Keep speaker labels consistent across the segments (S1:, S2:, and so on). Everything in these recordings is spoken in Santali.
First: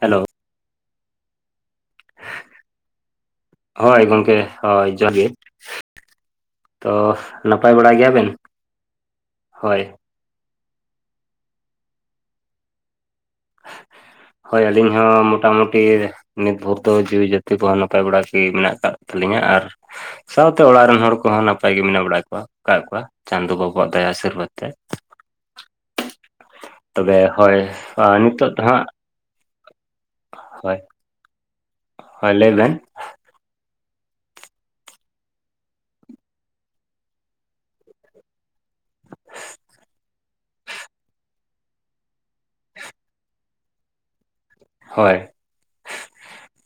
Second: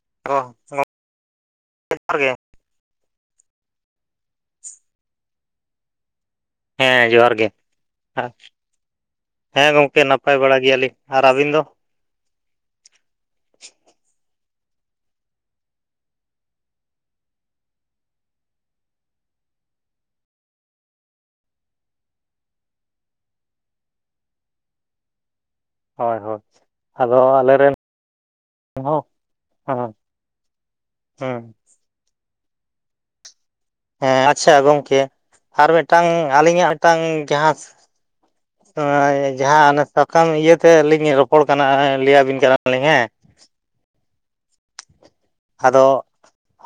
S1: ᱦᱮᱞᱳ᱾
S2: ᱚ [inaudible] ᱜᱮ᱾
S1: ᱦᱳᱭ ᱜᱚᱝᱠᱮ ᱦᱳᱭ ᱡᱚᱦᱟᱸᱨ ᱜᱮ᱾ ᱛᱚ
S2: ᱦᱮᱸ ᱡᱚᱸᱦᱟᱨ ᱜᱮ
S1: ᱱᱟᱯᱟᱭ ᱵᱟᱲᱟ ᱜᱮᱭᱟᱵᱮᱱ
S2: ᱟᱡ ᱦᱮᱸ
S1: ᱦᱳᱭ
S2: ᱜᱚᱝᱠᱮ ᱱᱟᱯ ᱯᱟᱭ ᱵᱟᱲᱟ ᱜᱮᱭᱟᱞᱤᱧ ᱟᱨ ᱟᱹᱵᱤᱱ ᱫᱚ?
S1: ᱦᱳᱭ ᱟᱹᱞᱤᱧ ᱦᱚᱸ ᱢᱚᱴᱟᱢᱩᱴᱤ ᱱᱤᱛ ᱵᱷᱳᱨ ᱫᱚ ᱡᱤᱣᱤ ᱡᱟᱹᱛᱤ ᱠᱚᱦᱚᱸ ᱱᱟᱯᱟᱭ ᱵᱟᱲᱟ ᱜᱮ ᱢᱮᱱᱟᱜ ᱠᱟᱫ ᱛᱟᱹᱞᱤᱧᱟ ᱟᱨ ᱥᱟᱶᱛᱮ ᱚᱲᱟᱜ ᱨᱮᱱ ᱦᱚᱲ ᱠᱚᱦᱚᱸ ᱱᱟᱯᱟᱭ ᱜᱮ ᱢᱮᱱᱟᱜ ᱵᱟᱲᱟ ᱠᱚᱣᱟ ᱠᱟᱜ ᱠᱚᱣᱟ᱾ ᱪᱟᱸᱫᱳ ᱵᱟᱵᱟᱣᱟᱜ ᱫᱟᱭᱟ ᱟᱥᱤᱨᱵᱟᱫ ᱛᱮ᱾
S2: ᱦᱳᱭ ᱦᱳᱭ᱾ ᱟᱫᱚ
S1: ᱛᱚᱵᱮ ᱦᱳᱭ
S2: ᱟᱞᱮᱨᱮᱱ
S1: ᱚ ᱱᱤᱛᱚᱜ ᱫᱚ ᱦᱟᱸᱜ
S2: ᱦᱚᱸᱚᱭ
S1: ᱦᱳᱭ, ᱦᱳᱭ ᱞᱟᱹᱭ ᱵᱮᱱ?
S2: ᱦᱮᱸ ᱟᱪᱪᱷᱟ ᱜᱚᱝᱠᱮ ᱟᱨ ᱢᱤᱫᱴᱟᱝ ᱟᱹᱞᱤᱧᱟᱜ ᱢᱤᱫᱴᱟᱝ ᱡᱟᱦᱟᱸ [inaudible] ᱡᱟᱦᱟᱸ ᱚᱱᱟ ᱥᱟᱠᱟᱢ ᱤᱭᱟᱹ ᱛᱮ ᱞᱤᱧ ᱨᱚᱯᱚᱲ ᱠᱟᱱᱟ ᱞᱟᱹᱭ ᱟᱵᱤᱱ ᱠᱟᱱᱟ ᱞᱤᱧ ᱦᱮᱸ᱾
S1: ᱦᱳᱭ᱾
S2: ᱟᱫᱚ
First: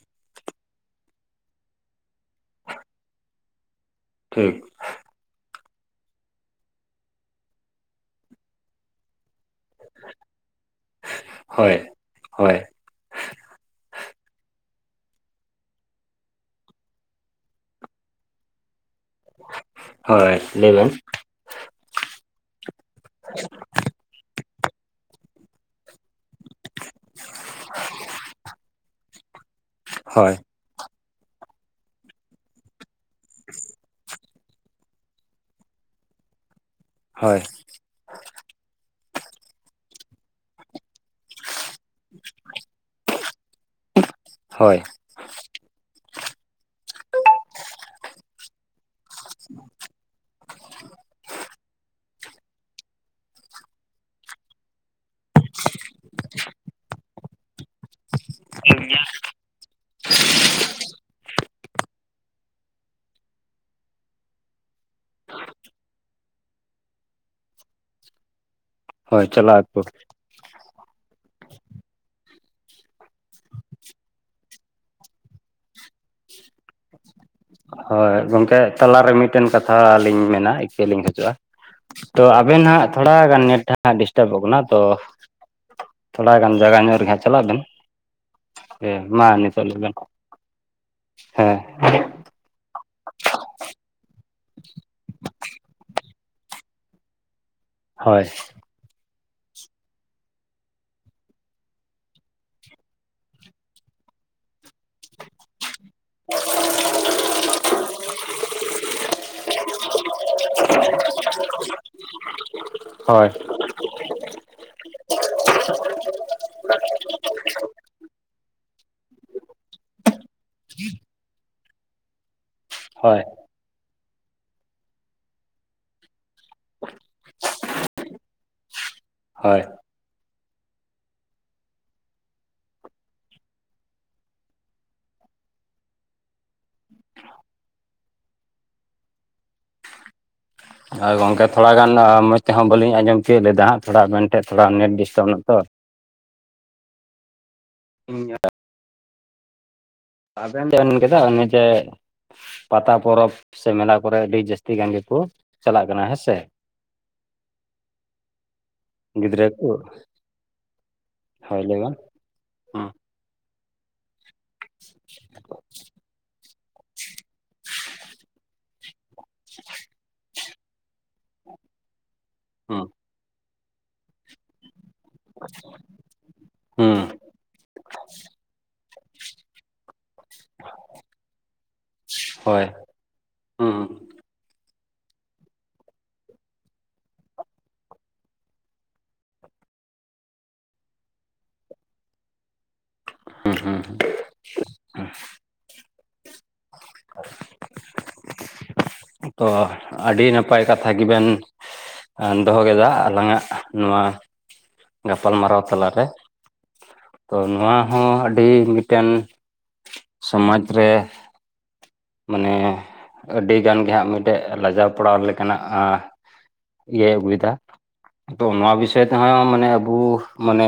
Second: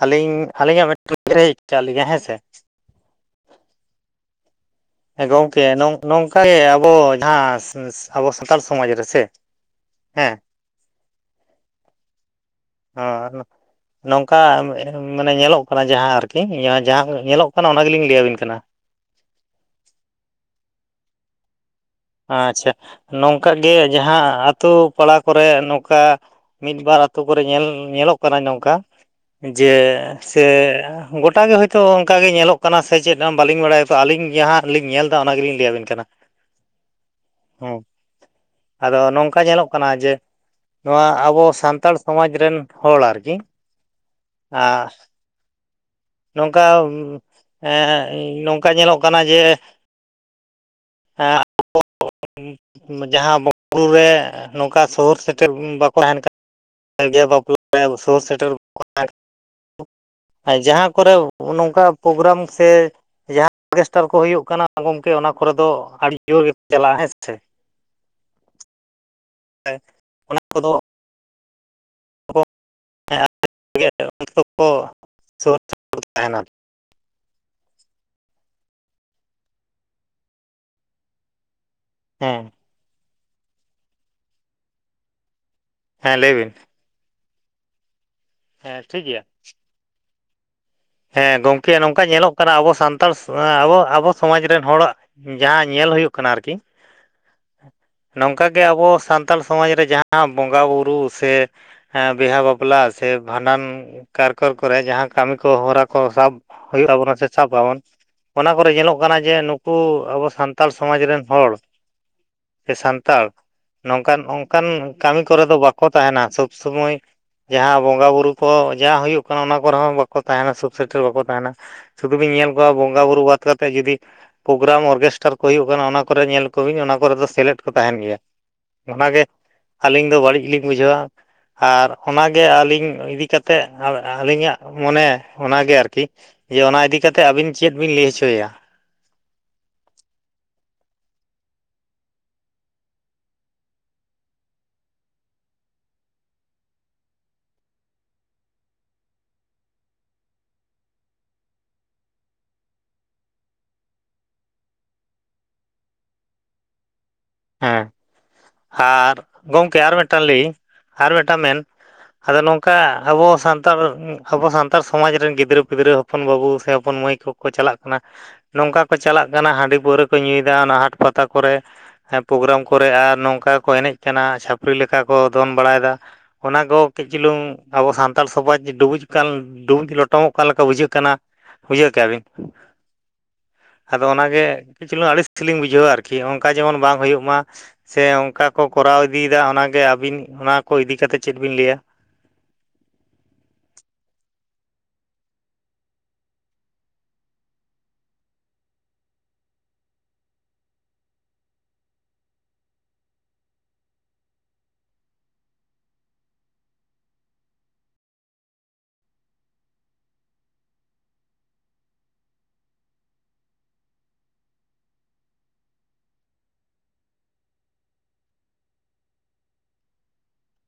S2: ᱟᱹᱞᱤᱧ ᱟᱹᱞᱤᱧᱟᱜ ᱢᱮᱫ [inaudible] ᱦᱮᱡ ᱠᱟᱜ ᱞᱤᱧᱟᱹ ᱦᱮᱸ ᱥᱮ᱾
S1: ᱴᱷᱤᱠ᱾
S2: ᱦᱮᱸ ᱜᱚᱝᱠᱮ ᱱᱚᱝ ᱱᱚᱝᱠᱟ ᱜᱮ ᱟᱵᱚ ᱡᱟᱦᱟᱸ ᱥᱟᱺᱥ ᱟᱵᱚ ᱥᱟᱱᱛᱟᱲ ᱥᱚᱢᱟᱡᱽ ᱨᱮ ᱥᱮ ᱦᱮᱸ᱾
S1: ᱦᱳᱭ᱾ ᱦᱳᱭ
S2: ᱟᱨ [inaudible] ᱱᱚᱝᱠᱟ ᱢᱟᱱᱮ ᱧᱮᱞᱚᱜ ᱠᱟᱱᱟ ᱡᱟᱦᱟᱸ ᱟᱨᱠᱤ ᱡᱟᱦᱟᱸ ᱧᱮᱞᱚᱜ ᱠᱟᱱᱟ ᱚᱱᱟ ᱜᱮᱞᱤᱧ ᱞᱟᱹᱭ ᱟᱵᱤᱱ ᱠᱟᱱᱟ᱾
S1: ᱦᱳᱭ ᱞᱟᱹᱭ ᱵᱤᱱ᱾
S2: ᱟᱪᱪᱷᱟ ᱱᱚᱝᱠᱟ ᱜᱮ ᱡᱟᱦᱟᱸ ᱟᱛᱳ ᱯᱟᱲᱟ ᱠᱚᱨᱮ ᱱᱚᱝᱠᱟ ᱢᱤᱫ ᱵᱟᱨ ᱟᱛᱳ ᱠᱚᱨᱮ ᱧᱮᱞ ᱧᱮᱞᱚᱜ ᱠᱟᱱᱟ ᱱᱚᱝᱠᱟ ᱡᱮ
S1: ᱦᱳᱭ
S2: ᱥᱮ ᱜᱚᱴᱟᱜ ᱜᱮ ᱦᱳᱭᱛᱳ ᱚᱝᱠᱟ ᱜᱮ ᱧᱮᱞᱚᱜ ᱠᱟᱱᱟ ᱥᱮ ᱪᱮᱫ ᱵᱟᱹᱞᱤᱧ ᱵᱟᱲᱟᱭᱟ ᱛᱚ ᱟᱹᱞᱤᱧ ᱵᱮᱣᱦᱟᱸᱜ ᱞᱤᱧ ᱚᱱᱟᱜᱮᱞᱤᱧ ᱞᱟᱹᱭᱟᱵᱤᱱ ᱠᱟᱱᱟ᱾
S1: ᱦᱳᱭ᱾
S2: ᱦᱩᱸ ᱟᱫᱚ ᱱᱚᱝᱠᱟ ᱧᱮᱞᱚᱜ ᱠᱟᱱᱟ ᱡᱮ ᱱᱚᱣᱟ ᱟᱵᱚ ᱥᱟᱱᱛᱟᱲ ᱥᱚᱢᱟᱡᱽ ᱨᱮᱱ ᱦᱚᱲ ᱟᱨᱠᱤ ᱟ
S1: ᱦᱳᱭ
S2: ᱱᱚᱝᱠᱟ ᱮᱸᱜ ᱱᱚᱝᱠᱟ ᱧᱮᱞᱚᱜ ᱠᱟᱱᱟ ᱡᱮ ᱦᱮᱸ᱾ [inaudible] ᱡᱟᱦᱟᱸ ᱵᱚᱸᱜᱟ ᱵᱩᱨᱩ ᱨᱮ ᱱᱚᱝᱠᱟ ᱥᱚᱦᱩᱨ ᱥᱮᱴᱮᱨ ᱵᱟᱠᱚ ᱛᱟᱦᱮᱱ ᱠᱟᱱ [inaudible] ᱠᱚᱨᱮ ᱦᱚᱸᱚ ᱱᱚᱝᱠᱟ ᱯᱨᱳᱜᱨᱟᱢ ᱥᱮ ᱡᱟᱦᱟᱸ ᱚᱨᱜᱮᱥᱴᱟᱨ ᱠᱚ ᱦᱩᱭᱩᱜ ᱠᱟᱱᱟ ᱜᱚᱝᱠᱮ ᱚᱱᱟ ᱠᱚᱨᱮ ᱫᱚ ᱟᱹᱰᱤ ᱡᱳᱨ ᱜᱮᱠᱚ ᱪᱟᱞᱟᱜᱼᱟ ᱦᱮᱸ ᱥᱮ᱾
S1: ᱦᱳᱭ ᱪᱟᱞᱟᱜ ᱟᱠᱚ᱾
S2: ᱚᱱᱟ ᱠᱚᱫᱚ [inaudible] ᱛᱟᱦᱮᱱᱟ
S1: ᱦᱳᱭ ᱜᱚᱝᱠᱮ ᱛᱟᱞᱟᱨᱮ ᱢᱤᱫᱴᱮᱱ ᱠᱟᱛᱷᱟ ᱞᱤᱧ ᱢᱮᱱᱟ ᱤᱠᱟᱹᱞᱤᱧ ᱠᱷᱚᱡᱚᱜᱼᱟ᱾ ᱛᱚ
S2: ᱦᱮᱸ
S1: ᱟᱵᱮᱱ ᱦᱟᱸᱜ ᱛᱷᱚᱲᱟ ᱜᱟᱱ [inaudible] ᱰᱤᱥᱴᱟᱵᱚᱜ ᱠᱟᱱᱟ ᱛᱚ
S2: ᱦᱮᱸ
S1: ᱛᱷᱚᱲᱟ
S2: ᱞᱟᱹᱭ ᱵᱤᱱ
S1: ᱜᱟᱱ ᱡᱟᱭᱜᱟ ᱧᱚᱜ ᱨᱮᱜᱮ ᱦᱟᱸᱜ ᱪᱟᱞᱟᱜ ᱵᱮᱱ, ᱦᱮᱸ
S2: ᱴᱷᱤᱠ ᱜᱮᱭᱟ
S1: ᱢᱟ ᱱᱤᱛᱚᱜ ᱞᱟᱹᱭ ᱵᱮᱱ᱾
S2: ᱦᱮᱸ ᱜᱚᱝᱠᱮ ᱱᱚᱝᱠᱟ ᱧᱮᱞᱚᱜ ᱠᱟᱱᱟ ᱟᱵᱚ ᱥᱟᱱᱛᱟᱲ ᱮᱸ ᱟᱵᱚ ᱟᱵᱚ ᱥᱚᱢᱟᱡᱽ ᱨᱮᱱ ᱦᱚᱲᱟᱜ ᱡᱟᱦᱟᱸ ᱧᱮᱞ ᱦᱩᱭᱩᱜ ᱠᱟᱱᱟ ᱟᱨᱠᱤ,
S1: ᱦᱳᱭ
S2: ᱱᱚᱝᱠᱟ ᱜᱮ ᱟᱵᱚ ᱥᱟᱱᱛᱟᱞ ᱥᱚᱢᱟᱡᱽ ᱨᱮ ᱡᱟᱦᱟᱸ ᱵᱚᱸᱜᱟ ᱵᱩᱨᱩ ᱥᱮ, ᱦᱮᱸ ᱵᱮᱦᱟ ᱵᱟᱯᱞᱟ ᱥᱮ ᱵᱷᱟᱸᱰᱟᱱ ᱠᱟᱨᱠᱚᱨ ᱠᱚᱨᱮ ᱡᱟᱦᱟᱸ ᱠᱟᱹᱢᱤ ᱠᱚ ᱦᱚᱨᱟ ᱠᱚ ᱥᱟᱵ ᱦᱩᱭᱩᱜ ᱟᱵᱚᱱᱟ ᱥᱮ ᱥᱟᱵ ᱟᱵᱚᱱ ᱚᱱᱟ ᱠᱚᱨᱮ ᱧᱮᱞᱚᱜ ᱠᱟᱱᱟ ᱡᱮ ᱱᱩᱠᱩ ᱟᱵᱚ ᱥᱟᱱᱛᱟᱲ ᱥᱚᱢᱟᱡᱽ ᱨᱮᱱ ᱦᱚᱲ ᱥᱮ ᱥᱟᱱᱛᱟᱲ
S1: ᱦᱳᱭ
S2: ᱱᱚᱝᱠᱟᱱ ᱚᱱᱠᱟᱱ ᱠᱟᱹᱢᱤ ᱠᱚᱨᱮ ᱫᱚ ᱵᱟᱠᱚ ᱛᱟᱸᱦᱮᱱᱟ, ᱥᱚᱵᱽ ᱥᱚᱢᱚᱭ᱾ ᱡᱟᱦᱟᱸ ᱵᱚᱸᱜᱟ ᱵᱩᱨᱩ ᱠᱚ ᱡᱟᱦᱟᱸ ᱦᱩᱭᱩᱜ ᱠᱟᱱᱟ ᱚᱱᱟ ᱠᱚᱨᱮ ᱦᱚᱸ ᱵᱟᱠᱚ ᱛᱟᱸᱦᱮᱱᱟ ᱥᱩᱠ ᱥᱮᱴᱮᱨ ᱵᱟᱠᱚ ᱛᱟᱸᱦᱮᱱᱟ ᱥᱩᱫᱷᱩ ᱵᱤᱱ ᱧᱮᱞ ᱠᱚᱣᱟ ᱵᱚᱸᱜᱟ
S1: ᱦᱳᱭ
S2: ᱵᱩᱨᱩ ᱵᱟᱫ ᱠᱟᱛᱮ ᱡᱩᱫᱤ ᱯᱨᱳᱜᱨᱟᱢ ᱚᱨᱜᱮᱥᱴᱟᱨ ᱠᱚ ᱦᱩᱭᱩᱜ ᱠᱟᱱᱟ ᱚᱱᱟ ᱠᱚᱨᱮ ᱧᱮᱞ ᱠᱚᱵᱤᱱ ᱚᱱᱟ ᱠᱚᱨᱮ ᱫᱚ ᱥᱮᱞᱮᱫ ᱠᱚ ᱛᱟᱸᱦᱮᱱ ᱜᱮᱭᱟ ᱚᱱᱟᱜᱮ
S1: ᱦᱳᱭ
S2: ᱟᱹᱞᱤᱧ ᱫᱚ ᱵᱟᱹᱲᱤᱡ ᱞᱤᱧ ᱵᱩᱡᱷᱟᱹᱣᱟ ᱟᱨ ᱚᱱᱟᱜᱮ ᱟᱹᱞᱤᱧ ᱤᱫᱤ ᱠᱟᱛᱮᱫ ᱟᱹᱞᱤᱧᱟᱜ ᱢᱚᱱᱮ ᱚᱱᱟᱜᱮ ᱟᱨᱠᱤ ᱡᱮ ᱚᱱᱟ ᱤᱫᱤ ᱠᱟᱛᱮ ᱟᱵᱤᱱ ᱪᱮᱫ ᱵᱤᱱ ᱞᱟᱹᱭ ᱦᱚᱪᱚᱭᱟ?
S1: ᱦᱚᱭ ᱜᱚᱝᱠᱮ ᱛᱷᱚᱲᱟᱜᱟᱱ ᱢᱚᱸᱡᱽ ᱛᱮᱦᱚᱸ ᱵᱟᱹᱞᱤᱧ ᱟᱸᱡᱚᱢ ᱛᱤᱭᱳᱜ ᱞᱮᱫᱟ ᱦᱟᱸᱜ ᱛᱷᱚᱲᱟ ᱢᱮᱱᱛᱮ ᱛᱷᱚᱲᱟ ᱱᱮᱴ ᱰᱤᱥᱴᱟᱵᱽ ᱱᱟ ᱛᱚ᱾ ᱦᱩᱸ [unintelligible] ᱟᱵᱮᱱ ᱵᱤᱱ ᱢᱮᱱ ᱜᱮᱫᱟ ᱩᱱᱤ ᱡᱮ ᱯᱟᱛᱟ ᱯᱚᱨᱚᱵᱽ ᱥᱮ ᱢᱮᱞᱟ ᱠᱚᱨᱮ ᱟᱹᱰᱤ ᱡᱟᱹᱥᱛᱤ ᱜᱟᱱ ᱜᱮᱠᱚ ᱪᱟᱞᱟᱜ ᱠᱟᱱᱟ ᱦᱮᱸᱥᱮ᱾
S2: ᱦᱮᱸ
S1: [unintelligible]
S2: ᱟᱨ
S1: ᱜᱤᱫᱽᱨᱟᱹ ᱠᱚ
S2: ᱜᱚᱝᱠᱮ ᱟᱨ ᱢᱤᱫᱴᱟᱝ ᱞᱟᱹᱭ ᱤᱧ ᱟᱨ ᱢᱤᱫᱴᱟᱝ ᱢᱮᱱ
S1: ᱦᱳᱭ ᱞᱟᱹᱭ ᱵᱮᱱ
S2: ᱟᱫᱚ ᱱᱚᱝᱠᱟ
S1: ᱦᱩᱸ
S2: ᱟᱵᱚ ᱥᱟᱱᱛᱟᱲ ᱚᱩᱻ ᱟᱵᱚ ᱥᱟᱱᱛᱟᱲ ᱥᱚᱢᱟᱡᱽ ᱨᱮᱱ ᱜᱤᱫᱽᱨᱟᱹ ᱯᱤᱫᱽᱨᱟᱹ ᱦᱚᱯᱚᱱ ᱵᱟᱹᱵᱩ ᱥᱮ ᱦᱚᱯᱚᱱ ᱢᱟᱹᱭ ᱠᱚ ᱠᱚ ᱪᱟᱞᱟᱜ ᱠᱟᱱᱟ ᱱᱚᱝᱠᱟ ᱠᱚ ᱪᱟᱞᱟᱜ ᱠᱟᱱᱟ ᱦᱟᱺᱰᱤ ᱯᱟᱹᱣᱨᱟᱹ ᱠᱚ ᱧᱩᱭᱮᱫᱟ ᱚᱱᱟ ᱦᱟᱸᱴ ᱯᱟᱛᱟ ᱠᱚᱨᱮ᱾ ᱯᱨᱳᱜᱨᱟᱢ
S1: ᱦᱩᱸ
S2: ᱠᱚᱨᱮ ᱟᱨ ᱱᱚᱝᱠᱟ ᱠᱚ ᱮᱱᱮᱡ ᱠᱟᱱᱟ ᱪᱷᱟᱹᱯᱲᱤ ᱞᱮᱠᱟ ᱠᱚ ᱫᱚᱱ ᱵᱟᱲᱟᱭᱮᱫᱟ ᱚᱱᱟ ᱠᱚ
S1: ᱦᱩᱸ
S2: ᱠᱟᱹᱡ ᱪᱩᱞᱩᱝ ᱟᱵᱚ ᱥᱟᱱᱛᱟᱲ ᱥᱚᱢᱟᱡᱽ ᱰᱩᱵᱩᱡᱚᱜ ᱠᱟᱱ ᱰᱩᱵᱩᱡ ᱞᱚᱴᱚᱢᱚᱜ ᱠᱟᱱ ᱞᱮᱠᱟ ᱵᱩᱡᱷᱟᱹᱜ ᱠᱟᱱᱟ᱾ ᱵᱩᱡᱷᱟᱹᱣ ᱠᱮᱜ-ᱟ ᱵᱤᱱ᱾
S1: ᱦᱳᱭ ᱦᱩᱸ
S2: ᱟᱫᱚ ᱚᱱᱟᱜᱮ ᱠᱤᱪᱷᱩ ᱞᱤᱝ ᱟᱹᱲᱤᱥ ᱞᱤᱧ ᱵᱩᱡᱷᱟᱹᱣᱟ ᱟᱨᱠᱤ ᱚᱱᱠᱟ ᱡᱮᱢᱚᱱ ᱵᱟᱝ ᱦᱩᱭᱩᱜ ᱢᱟ, ᱥᱮ ᱚᱱᱠᱟ ᱠᱚ ᱠᱚᱨᱟᱣ ᱤᱫᱤᱭᱮᱫᱟ ᱚᱱᱟᱜᱮ ᱟᱹᱵᱤᱱ ᱚᱱᱟ ᱠᱚ ᱤᱫᱤ ᱠᱟᱛᱮ ᱪᱮᱫ ᱵᱤᱱ ᱞᱟᱹᱭᱟ?
S1: ᱦᱩᱸ ᱦᱩᱸ᱾ [unintelligible] ᱚ ᱟᱹᱰᱤ ᱱᱟᱯᱟᱭ ᱠᱟᱛᱷᱟ ᱜᱮᱵᱮᱱ ᱮᱸ ᱫᱚᱦᱚ ᱠᱮᱫᱟ ᱟᱞᱟᱝᱟᱜ ᱱᱚᱣᱟ ᱜᱟᱯᱟᱞ ᱢᱟᱨᱟᱣ ᱛᱟᱞᱟᱨᱮ᱾ ᱛᱚ ᱱᱚᱣᱟ ᱦᱚᱸ ᱟᱹᱰᱤ ᱢᱤᱫᱴᱮᱱ ᱥᱚᱢᱟᱡᱽ ᱨᱮ᱾ ᱢᱟᱱᱮ ᱟᱹᱰᱤᱜᱟᱱ ᱜᱮ ᱦᱟᱸᱜ ᱢᱤᱫᱴᱮᱡ ᱞᱟᱡᱟᱣ ᱯᱟᱲᱟᱣ ᱞᱮᱠᱟᱱᱟᱜ᱾ ᱟᱻ ᱤᱭᱟᱹᱭ ᱟᱹᱜᱩᱭᱮᱫᱟ ᱛᱚ ᱱᱚᱣᱟ ᱵᱤᱥᱚᱭ ᱛᱮᱦᱚᱸ ᱢᱟᱱᱮ ᱟᱵᱩ ᱢᱟᱱᱮ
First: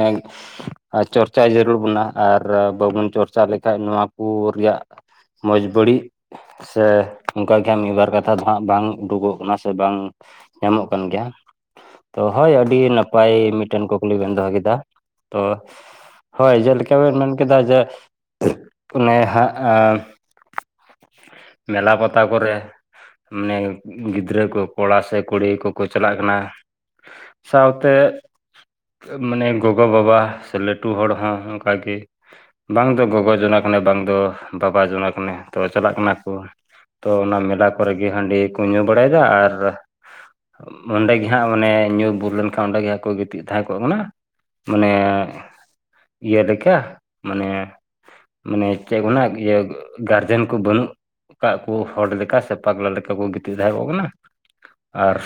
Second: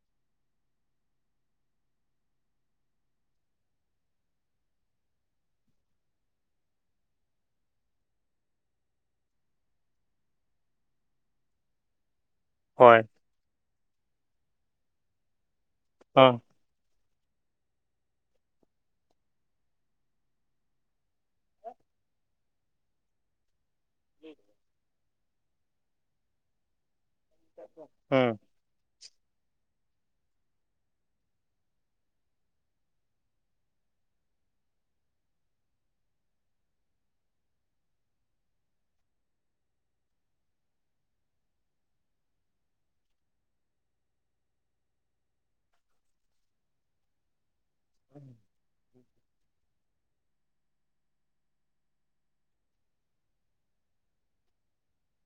S1: ᱟᱨ ᱪᱚᱨᱪᱟ ᱡᱟᱹᱨᱩᱲ ᱵᱚᱱᱟ ᱟᱨ ᱵᱟᱵᱚᱱ ᱪᱚᱨᱪᱟ ᱞᱮᱠᱷᱟᱡ ᱱᱚᱣᱟ ᱠᱚ ᱨᱮᱭᱟᱜ ᱢᱚᱡᱽ ᱵᱟᱹᱲᱤᱡ ᱥᱮ ᱚᱱᱠᱟ ᱜᱮ ᱦᱟᱸᱜ ᱢᱤᱫᱵᱟᱨ ᱠᱟᱛᱷᱟ ᱫᱚ ᱦᱟᱸᱜ ᱵᱟᱝ ᱩᱰᱩᱠᱚᱜ ᱠᱟᱱᱟ ᱥᱮ ᱵᱟᱝ ᱮᱢᱚᱜ ᱠᱟᱱ ᱜᱮᱭᱟ᱾ ᱛᱚ ᱦᱳᱭ ᱟᱹᱰᱤ ᱱᱟᱯᱟᱭ ᱢᱤᱫᱴᱮᱱ ᱠᱩᱠᱞᱤ ᱵᱮᱱ ᱫᱚᱦᱚ ᱠᱮᱫᱟ, ᱛᱚ
S2: ᱦᱚᱸ᱾
S1: ᱦᱳᱭ ᱡᱮᱞᱮᱠᱟᱵᱱ ᱢᱮᱱ ᱠᱮᱫᱟ ᱡᱮ ᱚᱱᱮ ᱦᱟᱸᱜ ᱟᱻ ᱢᱮᱞᱟ ᱯᱟᱛᱟ ᱠᱚᱨᱮ ᱢᱟᱱᱮ ᱜᱤᱫᱽᱨᱟᱹ ᱠᱚ ᱠᱚᱲᱟ ᱥᱮ ᱠᱩᱲᱤ ᱠᱚᱠᱚ ᱪᱟᱞᱟᱜ ᱠᱟᱱᱟ ᱥᱟᱶᱛᱮ,
S2: ᱦᱩᱸ
S1: ᱢᱟᱱᱮ ᱜᱚᱜᱚᱼ ᱵᱟᱵᱟ ᱥᱮ ᱞᱟᱹᱴᱩ ᱦᱚᱲ ᱦᱚᱸ ᱚᱱᱠᱟᱜᱮ ᱵᱟᱝ ᱫᱚ ᱜᱚᱜᱚ ᱡᱚᱱᱟ ᱠᱟᱱᱮ ᱵᱟᱝᱫᱚ ᱵᱟᱵᱟ ᱡᱚᱱᱟ ᱠᱟᱱᱮ ᱛᱚ ᱪᱟᱞᱟᱜ ᱠᱟᱱᱟ ᱛᱚ ᱚᱱᱟ ᱢᱮᱞᱟ ᱠᱚᱨᱮ ᱜᱮ ᱦᱟᱺᱰᱤ ᱠᱚ ᱧᱩ ᱵᱟᱲᱟᱭᱮᱫᱟ ᱟᱨ ᱚᱸᱰᱮ ᱜᱮ ᱦᱟᱸᱜ ᱢᱟᱱᱮ ᱧᱩ ᱵᱩᱞ ᱞᱮᱱᱠᱷᱟᱱ ᱚᱸᱰᱮ ᱜᱮ ᱦᱜ ᱠᱚ ᱜᱤᱛᱤᱡ ᱛᱟᱦᱮᱸ ᱠᱚᱜ ᱠᱟᱱᱟ᱾ ᱢᱟᱱᱮ ᱤᱭᱟᱹ ᱞᱮᱠᱟ ᱢᱟᱱᱮ ᱢᱟᱱᱮ ᱪᱮᱫ ᱢᱮᱱᱟ ᱤᱭᱟᱹ ᱜᱟᱨᱡᱣᱢ ᱠᱚ ᱵᱟᱹᱱᱩᱜ ᱚᱠᱟ ᱠᱚ ᱦᱚᱲ ᱞᱮᱠᱟ ᱥᱮ ᱯᱟᱜᱽᱞᱟ ᱞᱮᱠᱟ ᱠᱚ ᱜᱤᱛᱤᱡ ᱛᱟᱦᱮ ᱠᱚᱜ ᱠᱟᱱᱟ᱾ ᱟᱨ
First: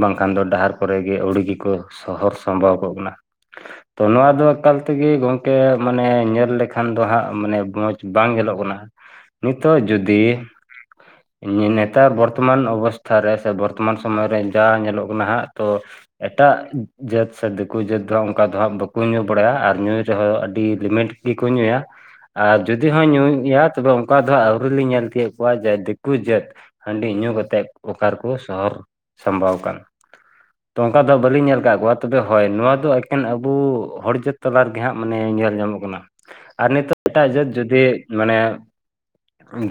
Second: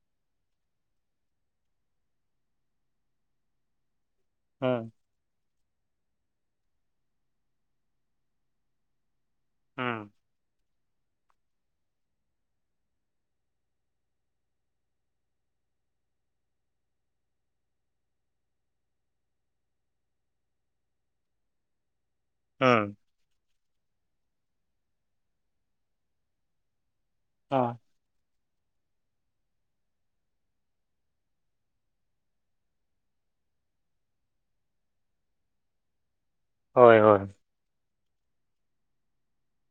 S1: ᱵᱟᱝᱠᱷᱟᱱ ᱫᱚ ᱰᱟᱦᱟᱨ ᱠᱚᱨᱮ ᱜᱮ ᱟᱹᱣᱲᱤ ᱜᱮᱠᱚ ᱥᱚᱦᱚᱨ ᱥᱟᱢᱵᱟᱣ ᱠᱚᱜ ᱠᱟᱱᱟ᱾ [unintelligible] ᱟᱫᱚ ᱮᱠᱟᱞ
S2: ᱦᱩᱸ
S1: ᱛᱮᱜᱮ ᱜᱚᱢᱠᱮ ᱢᱟᱱᱮ ᱧᱮᱞ ᱞᱮᱠᱷᱟᱱ ᱫᱚ ᱦᱟᱸᱜ ᱢᱟᱱᱮ ᱢᱚᱡᱽ ᱵᱟᱝ ᱧᱮᱞᱚᱜ ᱠᱟᱱᱟ᱾ ᱱᱤᱛᱚᱜ
S2: ᱦᱩᱸ
S1: ᱡᱩᱫᱤ ᱱᱮᱛᱟᱨ ᱵᱚᱨᱛᱚᱢᱟᱱ ᱚᱵᱚᱥᱛᱷᱟ ᱨᱮ ᱥᱮ ᱵᱚᱨᱛᱚᱢᱟᱱ ᱥᱚᱢᱚᱭ ᱨᱮ ᱡᱟ ᱧᱮᱞᱚᱜ ᱠᱟᱱᱟ ᱦᱟᱸᱜ ᱛᱚ ᱮᱴᱟᱜ ᱡᱟᱹᱛ ᱥᱮ ᱫᱤᱠᱩ ᱡᱟᱹᱛ ᱫᱚᱜ ᱚᱱᱠᱟ ᱫᱚ ᱦᱟᱸᱜ ᱵᱟᱠᱚ ᱧᱩ ᱵᱟᱲᱟᱭᱟ ᱟᱨ ᱧᱩᱭ ᱨᱮᱦᱚᱸ ᱟᱹᱰᱤ ᱞᱤᱢᱤᱴ ᱜᱮᱠᱚ ᱧᱩᱭᱟ ᱟᱨ ᱡᱩᱫᱤ
S2: ᱦᱩᱸ
S1: ᱦᱚᱭ ᱧᱩᱭ ᱜᱮᱭᱟ ᱛᱚᱵᱮ ᱚᱱᱠᱟ ᱫᱚ ᱟᱹᱣᱨᱤ ᱞ᱾ᱤᱧ ᱧᱮᱞ ᱛᱤᱭᱳᱜ ᱠᱚᱣᱟ ᱡᱮ ᱫᱤᱠᱩ ᱡᱟᱹᱛ ᱦᱟᱺᱰᱤ ᱧᱩ ᱠᱟᱛᱮᱫ ᱚᱠᱟ ᱨᱮᱠᱚ ᱥᱚᱦᱚᱨ ᱥᱟᱢᱵᱟᱣ ᱟᱠᱟᱱ᱾ [inaudible] ᱛᱚ ᱚᱱᱠᱟ ᱫᱚ ᱦᱟᱜ ᱵᱟᱹᱞᱤᱧ ᱧᱮᱞ ᱟᱠᱟᱫ ᱠᱚᱣᱟ ᱛᱚᱵᱮ ᱦᱳᱭ ᱱᱚᱣᱟ ᱫᱚ ᱮᱠᱮᱱ ᱟᱵᱚ ᱦᱚᱲ ᱡᱟᱹᱛ ᱛᱟᱞᱟ ᱨᱮᱜᱮ ᱦᱟᱸᱜ ᱢᱟᱱᱮ ᱧᱮᱞ ᱧᱟᱢᱚᱜ ᱠᱟᱱᱟ᱾ ᱟᱨ
S2: ᱦᱳᱭ
S1: ᱱᱤᱛᱚᱜ
S2: ᱦᱳᱭ
S1: ᱮᱴᱟᱜ ᱡᱟᱹᱛ ᱡᱩᱫᱤ ᱢᱟᱱᱮ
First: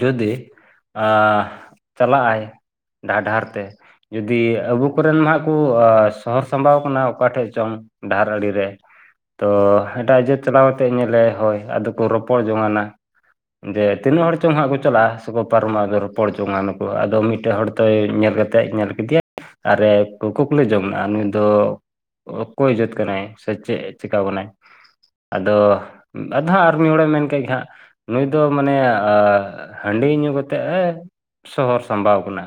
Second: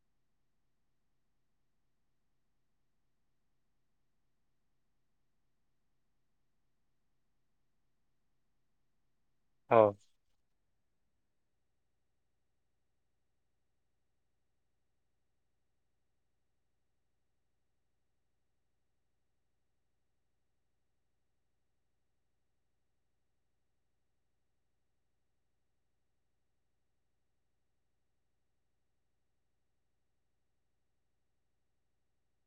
S1: ᱡᱩᱫᱤ ᱪᱟᱞᱟᱜᱼ ᱟᱭ ᱰᱟᱦᱟᱨ ᱰᱟᱦᱟᱨ ᱛᱮ ᱡᱩᱫᱤ ᱟᱵᱩ ᱠᱚᱨᱮᱱ ᱢᱟ ᱦᱟᱜ ᱠᱚ ᱥᱚᱦᱚᱨ ᱥᱟᱢᱵᱟᱣ ᱟᱠᱟᱱᱟ ᱚᱠᱟᱴᱷᱮᱱ ᱪᱚᱝ᱾ ᱰᱟᱦᱟᱨ ᱟᱲᱮ ᱨᱮ ᱛᱚ
S2: ᱦᱳᱭ
S1: ᱮᱴᱟᱜ ᱡᱟᱹᱛ ᱪᱟᱞᱟᱣ ᱠᱟᱛᱮ ᱧᱮᱞᱮ ᱦᱳᱭ ᱟᱫᱚ ᱠᱚ ᱨᱚᱯᱚᱲ ᱡᱚᱝᱟᱱᱟ ᱡᱮ ᱛᱤᱱᱟᱹᱜ ᱦᱚᱲ ᱪᱚᱝ ᱦᱟᱸᱜ ᱠᱚ ᱪᱟᱞᱟᱜᱼᱟ᱾ ᱠᱚ ᱯᱟᱨᱚᱢᱚᱜᱼᱟ ᱟᱫᱚ ᱨᱚᱯᱚᱲ ᱡᱚᱝᱟᱱᱠᱚ ᱟᱫᱚ ᱢᱤᱫᱴᱮᱱ ᱦᱚᱲ ᱛᱚᱭ ᱧᱮᱞ ᱠᱟᱛᱮᱫ ᱧᱮᱞ ᱠᱮᱫᱮᱭᱟ ᱾ ᱟᱨᱮ ᱠᱳᱠᱟ ᱠᱚᱞᱮ ᱡᱚᱢ ᱫᱟ ᱟᱨ ᱱᱩᱭ ᱫᱚ ᱚᱠᱚᱭ ᱡᱟᱹᱛ ᱠᱟᱱᱟᱭ ᱥᱮ ᱪᱮᱫ ᱪᱮᱠᱟ ᱵᱚᱱᱟᱭ ᱟᱫᱚ ᱟᱫᱚ ᱦᱟᱸᱜ ᱟᱨ ᱢᱤᱫ ᱦᱚᱲᱮ ᱢᱮᱱ ᱠᱮᱫᱮᱜ ᱜᱮ ᱦᱟᱸᱜ ᱱᱩᱭ ᱫᱚ ᱢᱟᱱᱮ ᱦᱟᱺᱰᱤ ᱧᱩ ᱠᱟᱛᱮᱫ ᱮ ᱥᱚᱦᱚᱨ ᱥᱟᱢᱵᱟᱣ ᱟᱠᱟᱱᱟ᱾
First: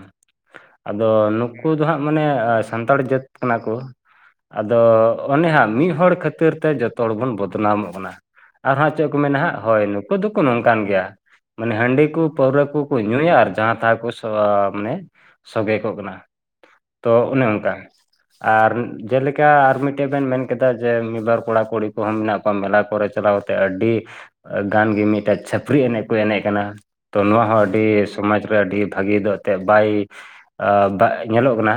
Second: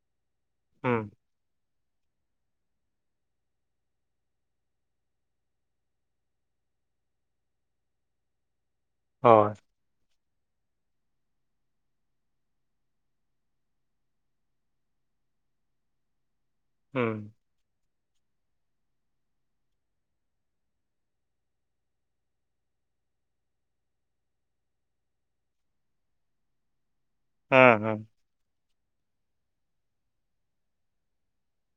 S2: ᱦᱩᱸ
S1: ᱟᱫᱚ ᱱᱩᱠᱩ ᱫᱚ ᱦᱟᱸᱜ ᱢᱟᱱᱮ ᱥᱟᱱᱛᱟᱲ ᱡᱟᱹᱛ ᱠᱟᱱᱟ ᱠᱚ᱾ ᱟᱫᱚ ᱚᱱᱮ ᱦᱟᱸᱜ ᱢᱤᱫ ᱦᱚᱲ ᱠᱷᱟᱹᱛᱤᱨ ᱛᱮ ᱡᱚᱛᱚ ᱦᱚᱲ ᱵᱚᱱ ᱵᱚᱫᱱᱟᱢᱚᱜ ᱠᱟᱱᱟ ᱟᱨᱦᱟᱸᱜ ᱪᱮᱫ ᱠᱚ ᱢᱮᱱᱟ ᱱᱟᱦᱟᱜ ᱦᱳᱭ ᱱᱩᱠᱩ ᱫᱚᱠᱚ ᱱᱚᱝᱠᱟᱱ ᱜᱮᱭᱟ ᱢᱟᱱᱮ ᱦᱟᱺᱰᱤ ᱠᱚ ᱯᱟᱹᱣᱨᱟᱹ ᱠᱚᱠᱚ ᱧᱩᱭᱟ ᱟᱨ ᱡᱟᱦᱟᱸ ᱛᱟᱦᱟ ᱠᱚ ᱢᱟᱱᱮ ᱥᱚᱜᱮ ᱠᱚᱜ ᱠᱟᱱᱟ᱾ ᱛᱚ
S2: ᱦᱩᱸ
S1: ᱚᱱᱮ ᱚᱱᱠᱟ᱾ ᱟᱨ ᱡᱮᱞᱮᱠᱟ ᱟᱨ ᱢᱤᱫᱴᱮᱡ ᱵᱮᱱ ᱢᱮᱱ ᱠᱮᱫᱟ ᱡᱮ ᱢᱤᱫᱵᱟᱨ ᱠᱚᱲᱟ ᱠᱩᱲᱤ ᱠᱚᱦᱚᱸ ᱢᱮᱱᱟᱜ ᱠᱚᱣᱟ ᱢᱮᱞᱟ ᱠᱚᱨᱮ ᱪᱟᱞᱟᱣ ᱠᱟᱛᱮᱫ ᱟᱹᱰᱤ ᱜᱟᱱ ᱜᱮ ᱢᱤᱫᱴᱮᱡ ᱪᱷᱟᱹᱯᱨᱤ ᱮᱱᱮᱡ ᱠᱚ ᱮᱱᱮᱡ ᱠᱟᱱᱟ᱾ ᱛᱚ ᱱᱚᱣᱟ ᱦᱚᱸ
S2: ᱦᱩᱸ
S1: ᱟᱹᱰᱤ
S2: ᱦᱩᱸ
S1: ᱥᱚᱢᱟᱡ ᱨᱮ ᱟᱹᱰᱤ ᱵᱷᱟᱹᱜᱤ ᱫᱚ ᱮᱱᱛᱮᱫ ᱵᱟᱭ ᱧᱮᱞᱚᱜ ᱠᱟᱱᱟ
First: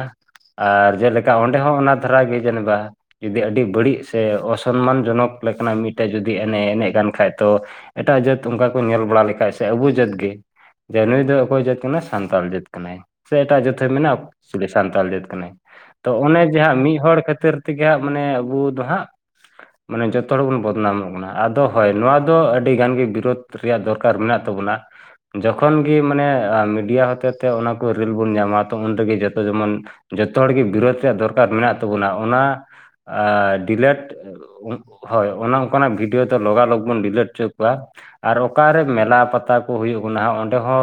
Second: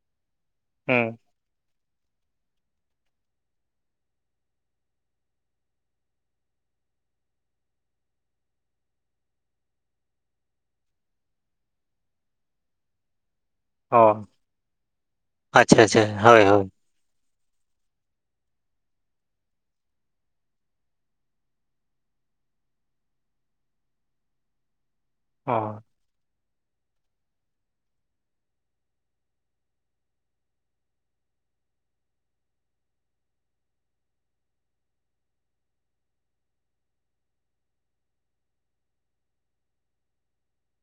S1: ᱟᱨ
S2: ᱦᱮᱸ
S1: ᱡᱮᱞᱮᱠᱟ ᱪᱤᱠᱟ ᱚᱸᱰᱮ ᱦᱚᱸ ᱚᱱᱟ ᱫᱷᱟᱨᱟ ᱜᱮ ᱡᱮᱱᱫᱟ᱾ ᱡᱩᱫᱤ ᱟᱹᱰᱤ ᱵᱟᱹᱲᱤᱡ ᱥᱮ ᱚᱥᱚᱱᱢᱟᱱ ᱡᱚᱱᱚᱠ ᱞᱮᱠᱟᱱᱟᱜ ᱢᱤᱫᱴᱮᱡ ᱡᱩᱫᱤ ᱮᱱᱮᱡ ᱮᱱᱮᱡ ᱠᱟᱱ ᱠᱷᱟᱡ ᱛᱚ ᱮᱴᱟᱜ ᱡᱟᱹᱛ ᱚᱱᱠᱟ ᱠᱚ ᱧᱮᱞ ᱵᱟᱲᱟ ᱞᱮᱠᱷᱟᱡ ᱥᱮ ᱟᱵᱚ ᱡᱟᱹᱛ ᱡᱮ ᱱᱩᱭ ᱫᱚ ᱚᱠᱚᱭ ᱡᱟᱹᱛ ᱠᱟᱱᱟᱭ ᱥᱟᱱᱛᱟᱲ ᱡᱟᱹᱛ ᱠᱟᱱᱟᱭ ᱥᱮ ᱮᱴᱟᱜ ᱡᱟᱹᱛ
S2: ᱚ
S1: ᱢᱮᱱᱟᱜᱼᱟ ᱥᱟᱱᱛᱟᱲ ᱡᱟᱹᱛ ᱠᱟᱱᱟᱭ
S2: ᱟᱪᱪᱷᱟ ᱟᱪᱪᱷᱟ
S1: ᱛᱚ ᱚᱱᱮ
S2: ᱦᱳᱭ ᱦᱳᱭ
S1: ᱡᱟᱦᱟᱸᱮ ᱢᱤᱫ ᱦᱚᱲ ᱠᱷᱟᱹᱛᱤᱨ ᱛᱮᱜᱮ ᱦᱟᱸᱜ ᱢᱟᱱᱮ ᱟᱵᱚ ᱫᱚ ᱦᱟᱸᱜ ᱢᱟᱱᱮ ᱡᱚᱛᱚ ᱦᱚᱲ ᱵᱚᱱ ᱵᱚᱫᱱᱟᱢᱚᱜ ᱠᱟᱱᱟ ᱟᱫᱚ ᱦᱳᱭ ᱱᱚᱣᱟ ᱫᱚ ᱟᱹᱰᱤ ᱜᱟᱱ ᱜᱮ ᱵᱤᱨᱳᱫ ᱨᱮᱭᱟᱜ ᱫᱚᱨᱠᱟᱨ ᱢᱮᱱᱟᱜ ᱛᱟᱵᱚᱱᱟ᱾
S2: ᱚ
S1: ᱡᱚᱠᱷᱚᱱ ᱜᱮ ᱢᱟᱱᱮ ᱢᱤᱰᱤᱭᱟ ᱦᱚᱛᱮ ᱛᱮ ᱚᱱᱟᱠᱚ ᱨᱤᱞ ᱵᱚᱱ ᱧᱟᱢᱟ ᱛᱚ ᱩᱱᱨᱮᱜᱮ ᱡᱚᱛᱚ ᱡᱮᱢᱚᱱ᱾ ᱡᱚᱛᱚ ᱦᱚᱲᱜᱮ ᱵᱤᱨᱳᱫ ᱨᱮᱭᱟᱜ ᱫᱚᱨᱠᱟᱨ ᱢᱮᱱᱟᱜ ᱛᱟᱵᱚᱱᱟ ᱚᱱᱟ ᱰᱤᱞᱮᱴ ᱦᱳᱭ ᱚᱱᱮ ᱚᱱᱠᱟᱱᱟᱜ ᱵᱷᱤᱰᱭᱳ ᱫᱚ ᱞᱚᱜᱟ-ᱞᱚᱜᱽ ᱵᱚᱱ ᱰᱤᱞᱤᱴ ᱦᱚᱪᱚ ᱠᱚᱣᱟ᱾ ᱟᱨ ᱚᱠᱟᱨᱮ ᱢᱮᱞᱟ ᱯᱟᱛᱟ ᱠᱚ ᱦᱩᱭᱩᱜ ᱠᱟᱱᱟ ᱦᱚ ᱚᱸᱰᱮ ᱦᱚ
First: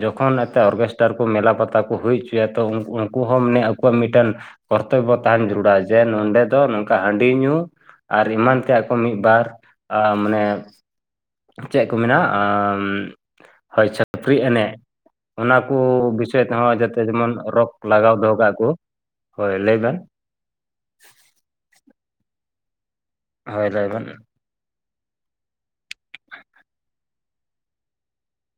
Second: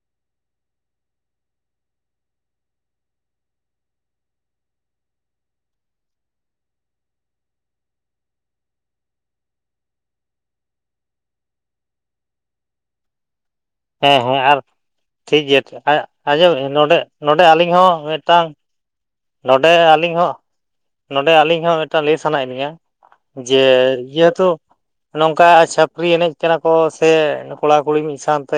S1: ᱡᱚᱠᱷᱚᱱ ᱮᱛᱮ ᱚᱨᱜᱮᱥᱴᱟᱨ ᱠᱚ ᱢᱮᱞᱟ ᱯᱟᱛᱟ ᱠᱚ ᱦᱩᱭ ᱦᱚᱪᱚᱭᱟ ᱛᱚ ᱩᱱᱠᱩ ᱦᱚᱸ ᱢᱟᱱᱮ ᱟᱠᱚᱣᱟᱜ ᱢᱤᱫᱴᱮᱱ ᱠᱚᱨᱛᱚᱵᱚ ᱛᱟᱦᱮᱱ ᱡᱟᱹᱨᱩᱲᱟ ᱡᱮ ᱱᱚᱰᱮ ᱫᱚ ᱱᱚᱝᱠᱟ ᱦᱟᱺᱰᱤ ᱧᱩ, ᱟᱨ ᱮᱢᱟᱱ ᱛᱮᱭᱟᱜ ᱠᱚ ᱢᱤᱫ ᱵᱟᱨ ᱢᱟᱱᱮ, ᱪᱮᱫ ᱠᱚ ᱢᱮᱱᱟᱜ ᱦᱳᱭ
S2: ᱦᱮᱸ
S1: ᱪᱷᱟᱹᱯᱨᱤ
S2: ᱦᱮᱸ ᱟᱨ
S1: ᱮᱱᱮᱡᱽ᱾
S2: ᱴᱷᱤᱠ
S1: ᱚᱱᱟ
S2: ᱜᱮᱭᱟ
S1: ᱠᱚ ᱵᱤᱥᱚᱭ
S2: ᱟᱸᱡᱚᱢ
S1: ᱛᱮᱦᱚᱸ
S2: ᱱᱚᱰᱮ
S1: ᱡᱟᱛᱮ ᱡᱮᱢᱚᱱ
S2: ᱱᱚᱰᱮ
S1: ᱨᱳᱠ
S2: ᱟᱹᱞᱤᱧ ᱦᱚᱸ
S1: ᱞᱟᱜᱟᱣ ᱫᱚᱦᱚ
S2: ᱢᱤᱫᱴᱟᱝ
S1: ᱠᱟᱜ ᱠᱩ᱾
S2: ᱱᱚᱰᱮ ᱟᱹᱞᱤᱧ ᱦᱚ, ᱱᱚᱰᱮ ᱟᱹᱞᱤᱧ ᱦᱚ ᱢᱤᱫᱴᱟᱝ ᱞᱟᱹᱭ ᱥᱟᱱᱟᱭᱮᱫ ᱞᱤᱧᱟ᱾ ᱡᱮ,
S1: ᱦᱳᱭ ᱞᱟᱹᱭ ᱵᱮᱱ
S2: ᱡᱮ ᱦᱮᱛᱩ ᱱᱚᱝᱠᱟ ᱪᱷᱟᱯᱤᱨᱤ ᱮᱱᱮᱡᱽ ᱠᱟᱱᱟ ᱠᱚ ᱥᱮ ᱠᱚᱲᱟ ᱠᱩᱲᱤ ᱢᱤᱫᱽ ᱥᱟᱶᱛᱮ,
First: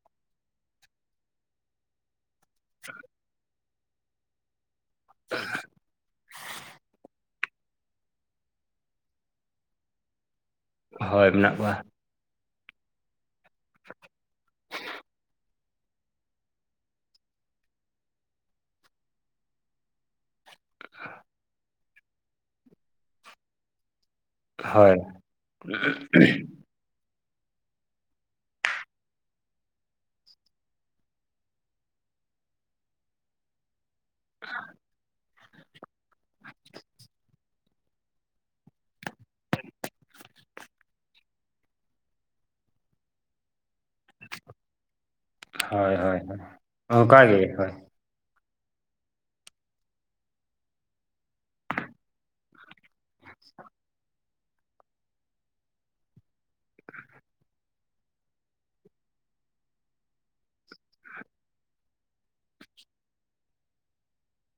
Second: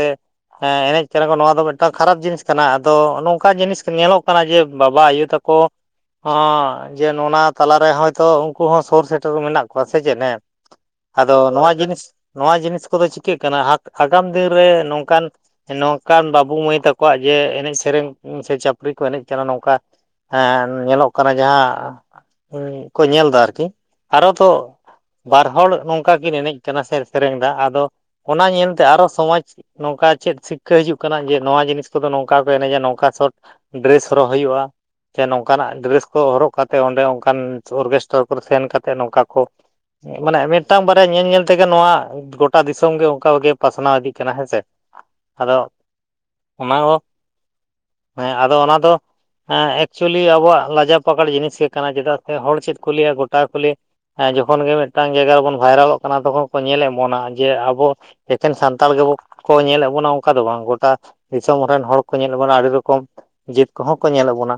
S2: ᱦᱮᱸ ᱮᱱᱮᱡᱽ ᱠᱟᱱᱟ ᱠᱚ ᱱᱚᱣᱟ ᱫᱚ ᱢᱤᱫᱴᱟᱝ ᱠᱷᱟᱨᱟᱯ ᱡᱤᱱᱤᱥ ᱠᱟᱱᱟ ᱟᱫᱚ ᱱᱚᱝᱠᱟ ᱡᱤᱱᱤᱥ ᱧᱮᱞᱚᱜ ᱠᱟᱱᱟ ᱡᱮ ᱵᱟᱵᱟ ᱟᱭᱳ ᱛᱟ ᱠᱚ, ᱦᱮᱸ ᱡᱮ ᱱᱚᱜ-ᱱᱟ ᱛᱟᱞᱟᱨᱮ ᱦᱚᱭᱛᱚ ᱩᱱᱠᱩ ᱦᱚᱸ ᱥᱩᱨ ᱥᱮᱴᱮᱨ ᱢᱮᱱᱟᱜ ᱠᱚᱣᱟ ᱥᱮ ᱪᱮᱫ ᱦᱮᱸ᱾
S1: ᱦᱳᱭ
S2: ᱟᱫᱚ
S1: ᱢᱮᱱᱟᱜ
S2: ᱱᱚᱣᱟ
S1: ᱠᱚᱣᱟ
S2: ᱡᱤᱱᱤᱥ, ᱱᱚᱣᱟ ᱡᱤᱱᱤᱥ ᱠᱚᱫᱚ ᱪᱤᱠᱟᱹᱜ ᱠᱟᱱᱟ ᱟᱠ, ᱟᱜᱟᱢ ᱫᱤᱱ ᱨᱮ ᱱᱚᱝᱠᱟᱱ, ᱱᱚᱝᱠᱟᱱ ᱵᱟᱹᱵᱩ ᱢᱟᱹᱭ ᱛᱟᱠᱚᱣᱟᱜ ᱡᱮ ᱮᱱᱮᱡᱽ ᱥᱮᱨᱮᱧ ᱥᱮ ᱪᱷᱟᱯᱨᱤ ᱠᱚ ᱮᱱᱮᱡᱽ ᱠᱟᱱᱟ ᱱᱚᱝᱠᱟ, ᱦᱮᱸ ᱧᱮᱞᱚᱜ ᱠᱟᱱᱟ ᱡᱟᱦᱟᱸ ᱠᱚ ᱧᱮᱞ ᱫᱟ ᱟᱨᱠᱤ᱾ ᱟᱨᱦᱚ ᱛᱚ
S1: ᱦᱳᱭ
S2: ᱵᱟᱨ ᱦᱚᱲ ᱱᱚᱝᱠᱟ ᱠᱤᱱ ᱮᱱᱮᱡᱽ, ᱠᱟᱱᱟ ᱥᱮ ᱥᱮᱨᱮᱧ ᱮᱫᱟ ᱟᱫᱚ ᱚᱱᱟ ᱧᱮᱞᱛᱮ ᱟᱨᱦᱚ ᱥᱚᱢᱟᱡᱽ, ᱱᱚᱝᱠᱟ ᱪᱮᱫ ᱥᱤᱠᱷᱟᱹ ᱦᱤᱡᱩᱜ ᱠᱟᱱᱟ ᱡᱮ ᱱᱚᱣᱟ ᱡᱤᱱᱤᱥ ᱠᱚᱫᱚ ᱱᱚᱝᱠᱟ ᱠᱚ ᱮᱱᱮᱡᱽ-ᱟ ᱱᱚᱝᱠᱟ ᱥᱚᱴ ᱰᱨᱮᱥ ᱦᱚᱨᱚᱜ ᱦᱩᱭᱩᱜᱼᱟ᱾ ᱥᱮ ᱱᱚᱝᱠᱟᱱᱟᱜ ᱰᱨᱮᱥ ᱠᱚ ᱦᱚᱨᱚᱜ ᱠᱟᱛᱮ ᱚᱸᱰᱮ ᱚᱱᱠᱟᱱ ᱚᱨᱜᱮᱥᱴᱟᱨ ᱠᱚᱨᱮ ᱥᱮᱱ ᱠᱟᱛᱮ ᱱᱚᱝᱠᱟ ᱠᱚ, ᱢᱟᱱᱮ ᱢᱤᱫᱴᱟᱝ ᱵᱟᱨᱭᱟ ᱧᱮᱞ-ᱧᱮᱞ ᱛᱮᱜᱮ ᱱᱚᱣᱟ, ᱜᱚᱴᱟ ᱫᱤᱥᱚᱢ ᱜᱮ ᱚᱝᱠᱟᱜᱮ ᱯᱟᱥᱱᱟᱣ ᱤᱫᱤᱜ ᱠᱟᱱᱟ ᱦᱮᱸᱥᱮ᱾ ᱟᱫᱚ
S1: ᱦᱳᱭ-ᱦᱳᱭ-ᱦᱳᱭ
S2: ᱚᱱᱟ ᱦᱚᱸ
S1: ᱚᱱᱠᱟᱜ ᱜᱮ ᱦᱳᱭ,
S2: ᱦᱮᱸ ᱟᱫᱚ ᱚᱱᱟ ᱫᱚ, ᱦᱮᱸ ᱮᱠᱪᱩᱞᱤ ᱟᱵᱚᱣᱟᱜ ᱞᱟᱡᱟ ᱯᱟᱠᱟᱲ ᱡᱤᱱᱤᱥ ᱜᱮ ᱠᱟᱱᱟ ᱪᱮᱫᱟᱜ ᱥᱮ ᱦᱚᱲ ᱪᱮᱫ ᱠᱚ ᱞᱟᱹᱭᱟ ᱜᱚᱴᱟ ᱠᱚ ᱞᱟᱹᱭᱟ᱾ ᱦᱮᱸ ᱡᱚᱠᱷᱚᱱ ᱜᱮ ᱢᱤᱫᱴᱟᱝ ᱡᱟᱭᱜᱟ ᱨᱮᱵᱚᱱ ᱵᱷᱟᱭᱨᱟᱞᱚᱜ ᱠᱟᱱᱟ ᱛᱚᱠᱷᱚᱱ ᱠᱚ ᱧᱮᱞ ᱮᱫ ᱵᱚᱱᱟ ᱡᱮ ᱟᱵᱚ, ᱮᱠᱦᱮᱱ ᱥᱟᱱᱛᱟᱲ ᱜᱮᱵᱚ ᱠᱚ ᱧᱮᱞ ᱮᱫ ᱵᱚᱱᱟ ᱚᱱᱠᱟ ᱫᱚ ᱵᱟᱝ ᱜᱚᱴᱟ ᱫᱤᱥᱚᱢ ᱨᱮᱱ ᱦᱚᱲ ᱠᱚ ᱧᱮᱞ ᱵᱚᱱᱟ ᱟᱹᱰᱤ ᱨᱚᱠᱚᱢ ᱡᱟᱹᱛ ᱠᱚᱦᱚᱸ, ᱠᱚ ᱧᱮᱞ ᱮᱫ ᱵᱚᱱᱟ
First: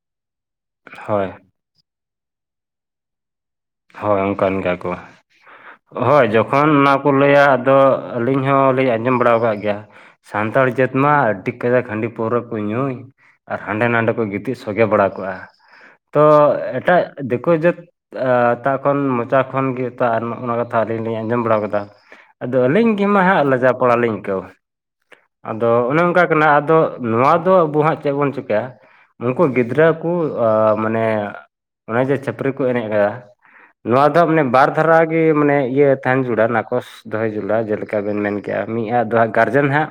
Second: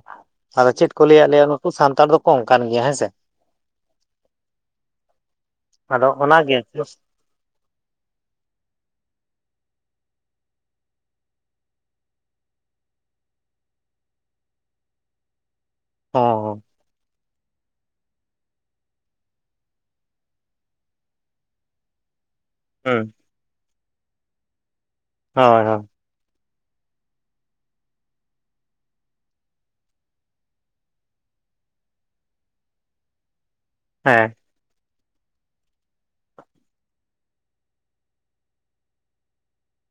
S2: ᱟᱫᱚ ᱪᱮᱫ ᱠᱚ ᱞᱟᱹᱭᱟ,
S1: ᱦᱳᱭ
S2: ᱞᱟᱹᱭᱟ ᱱᱩᱠᱩ ᱥᱟᱱᱛᱟᱲ ᱫᱚᱠᱚ ᱱᱚᱝᱠᱟᱱ ᱜᱮᱭᱟ ᱦᱮᱸ ᱥᱮ᱾
S1: ᱦᱳᱭ ᱚᱱᱠᱟᱱ ᱜᱮᱭᱟ ᱠᱚ
S2: ᱟᱫᱚ
S1: ᱦᱳᱭ
S2: ᱚᱱᱟᱜᱮ
S1: ᱡᱚᱠᱷᱚᱱ ᱚᱱᱟ ᱠᱚ, ᱞᱟᱹᱭᱟ ᱟᱫᱚ ᱟᱹᱞᱤᱧ ᱦᱚᱸᱞᱤᱧ ᱟᱸᱡᱚᱢ ᱵᱟᱲᱟ ᱟᱠᱟᱫ ᱜᱮᱭᱟ᱾ ᱥᱟᱱᱛᱟᱲ ᱡᱟᱹᱛ ᱢᱟ ᱟᱹᱰᱤ ᱠᱟᱡᱟᱜ ᱦᱟᱺᱰᱤ ᱯᱟᱹᱣᱨᱟᱹ ᱠᱚ ᱧᱩᱭ᱾ ᱟᱨ ᱦᱟᱸᱰᱮ ᱱᱟᱰᱮ ᱠᱚ ᱜᱤᱛᱤᱡ ᱥᱚᱜᱮ ᱵᱟᱲᱟ ᱠᱚᱜ-ᱟ᱾ ᱛᱚ
S2: ᱦᱚᱸ
S1: ᱮᱴᱟᱜ ᱫᱤᱠᱩ ᱡᱟᱹᱛ ᱟᱻ ᱮᱴᱟᱜ ᱠᱷᱚᱱ ᱢᱚᱪᱟ ᱠᱷᱚᱱ ᱜᱮ ᱚᱱᱟ ᱠᱟᱛᱷᱟ ᱟᱞᱤᱧ ᱞᱤᱧ ᱟᱸᱡᱚᱢ ᱵᱟᱲᱟ ᱟᱠᱟᱫᱟ᱾ ᱟᱫᱚ ᱟᱹᱞᱤᱧ ᱜᱮ
S2: ᱦᱚᱸ
S1: ᱢᱟ ᱦᱟᱸᱜ ᱞᱟᱡᱟᱣ ᱯᱟᱲᱟᱞᱤᱧ ᱟᱹᱭᱠᱟᱹᱣᱟ
S2: ᱦᱳᱭ
S1: ᱟᱫᱚ
S2: ᱦᱳᱭ
S1: ᱚᱱᱮ ᱚᱱᱠᱟ, ᱠᱟᱱᱟ ᱟᱫᱚ ᱱᱚᱣᱟ ᱫᱚ ᱟᱵᱚ ᱦᱟᱸᱜ ᱪᱮᱫ ᱵᱚᱱ ᱪᱤᱠᱟᱭᱟ᱾ ᱩᱱᱠᱩ ᱜᱤᱫᱽᱨᱟᱹ ᱠᱚ ᱢᱟᱱᱮ ᱚᱱᱮ ᱡᱮ ᱪᱷᱟᱹᱯᱤᱨᱤ ᱠᱚ ᱮᱱᱮᱡ ᱟᱠᱟᱫᱟ᱾ ᱱᱚᱣᱟ ᱫᱚ
S2: ᱦᱮᱸ
S1: ᱢᱟᱱᱮ ᱵᱟᱨ ᱫᱷᱟᱨᱟ ᱜᱮ ᱢᱟᱱᱮ ᱤᱭᱟᱹ ᱛᱟᱦᱮᱱ ᱡᱩᱲᱟᱜ ᱱᱟ ᱠᱚᱥ᱾ ᱫᱚᱦᱚᱭ ᱡᱩᱲᱟᱜᱼᱟ ᱡᱮᱞᱮᱠᱟ ᱵᱮᱱ ᱢᱮᱱ ᱠᱮᱜᱼᱟ ᱢᱤᱫ ᱟ ᱫᱟᱸᱜ ᱜᱟᱨᱡᱮᱱ ᱦᱟᱸᱜ,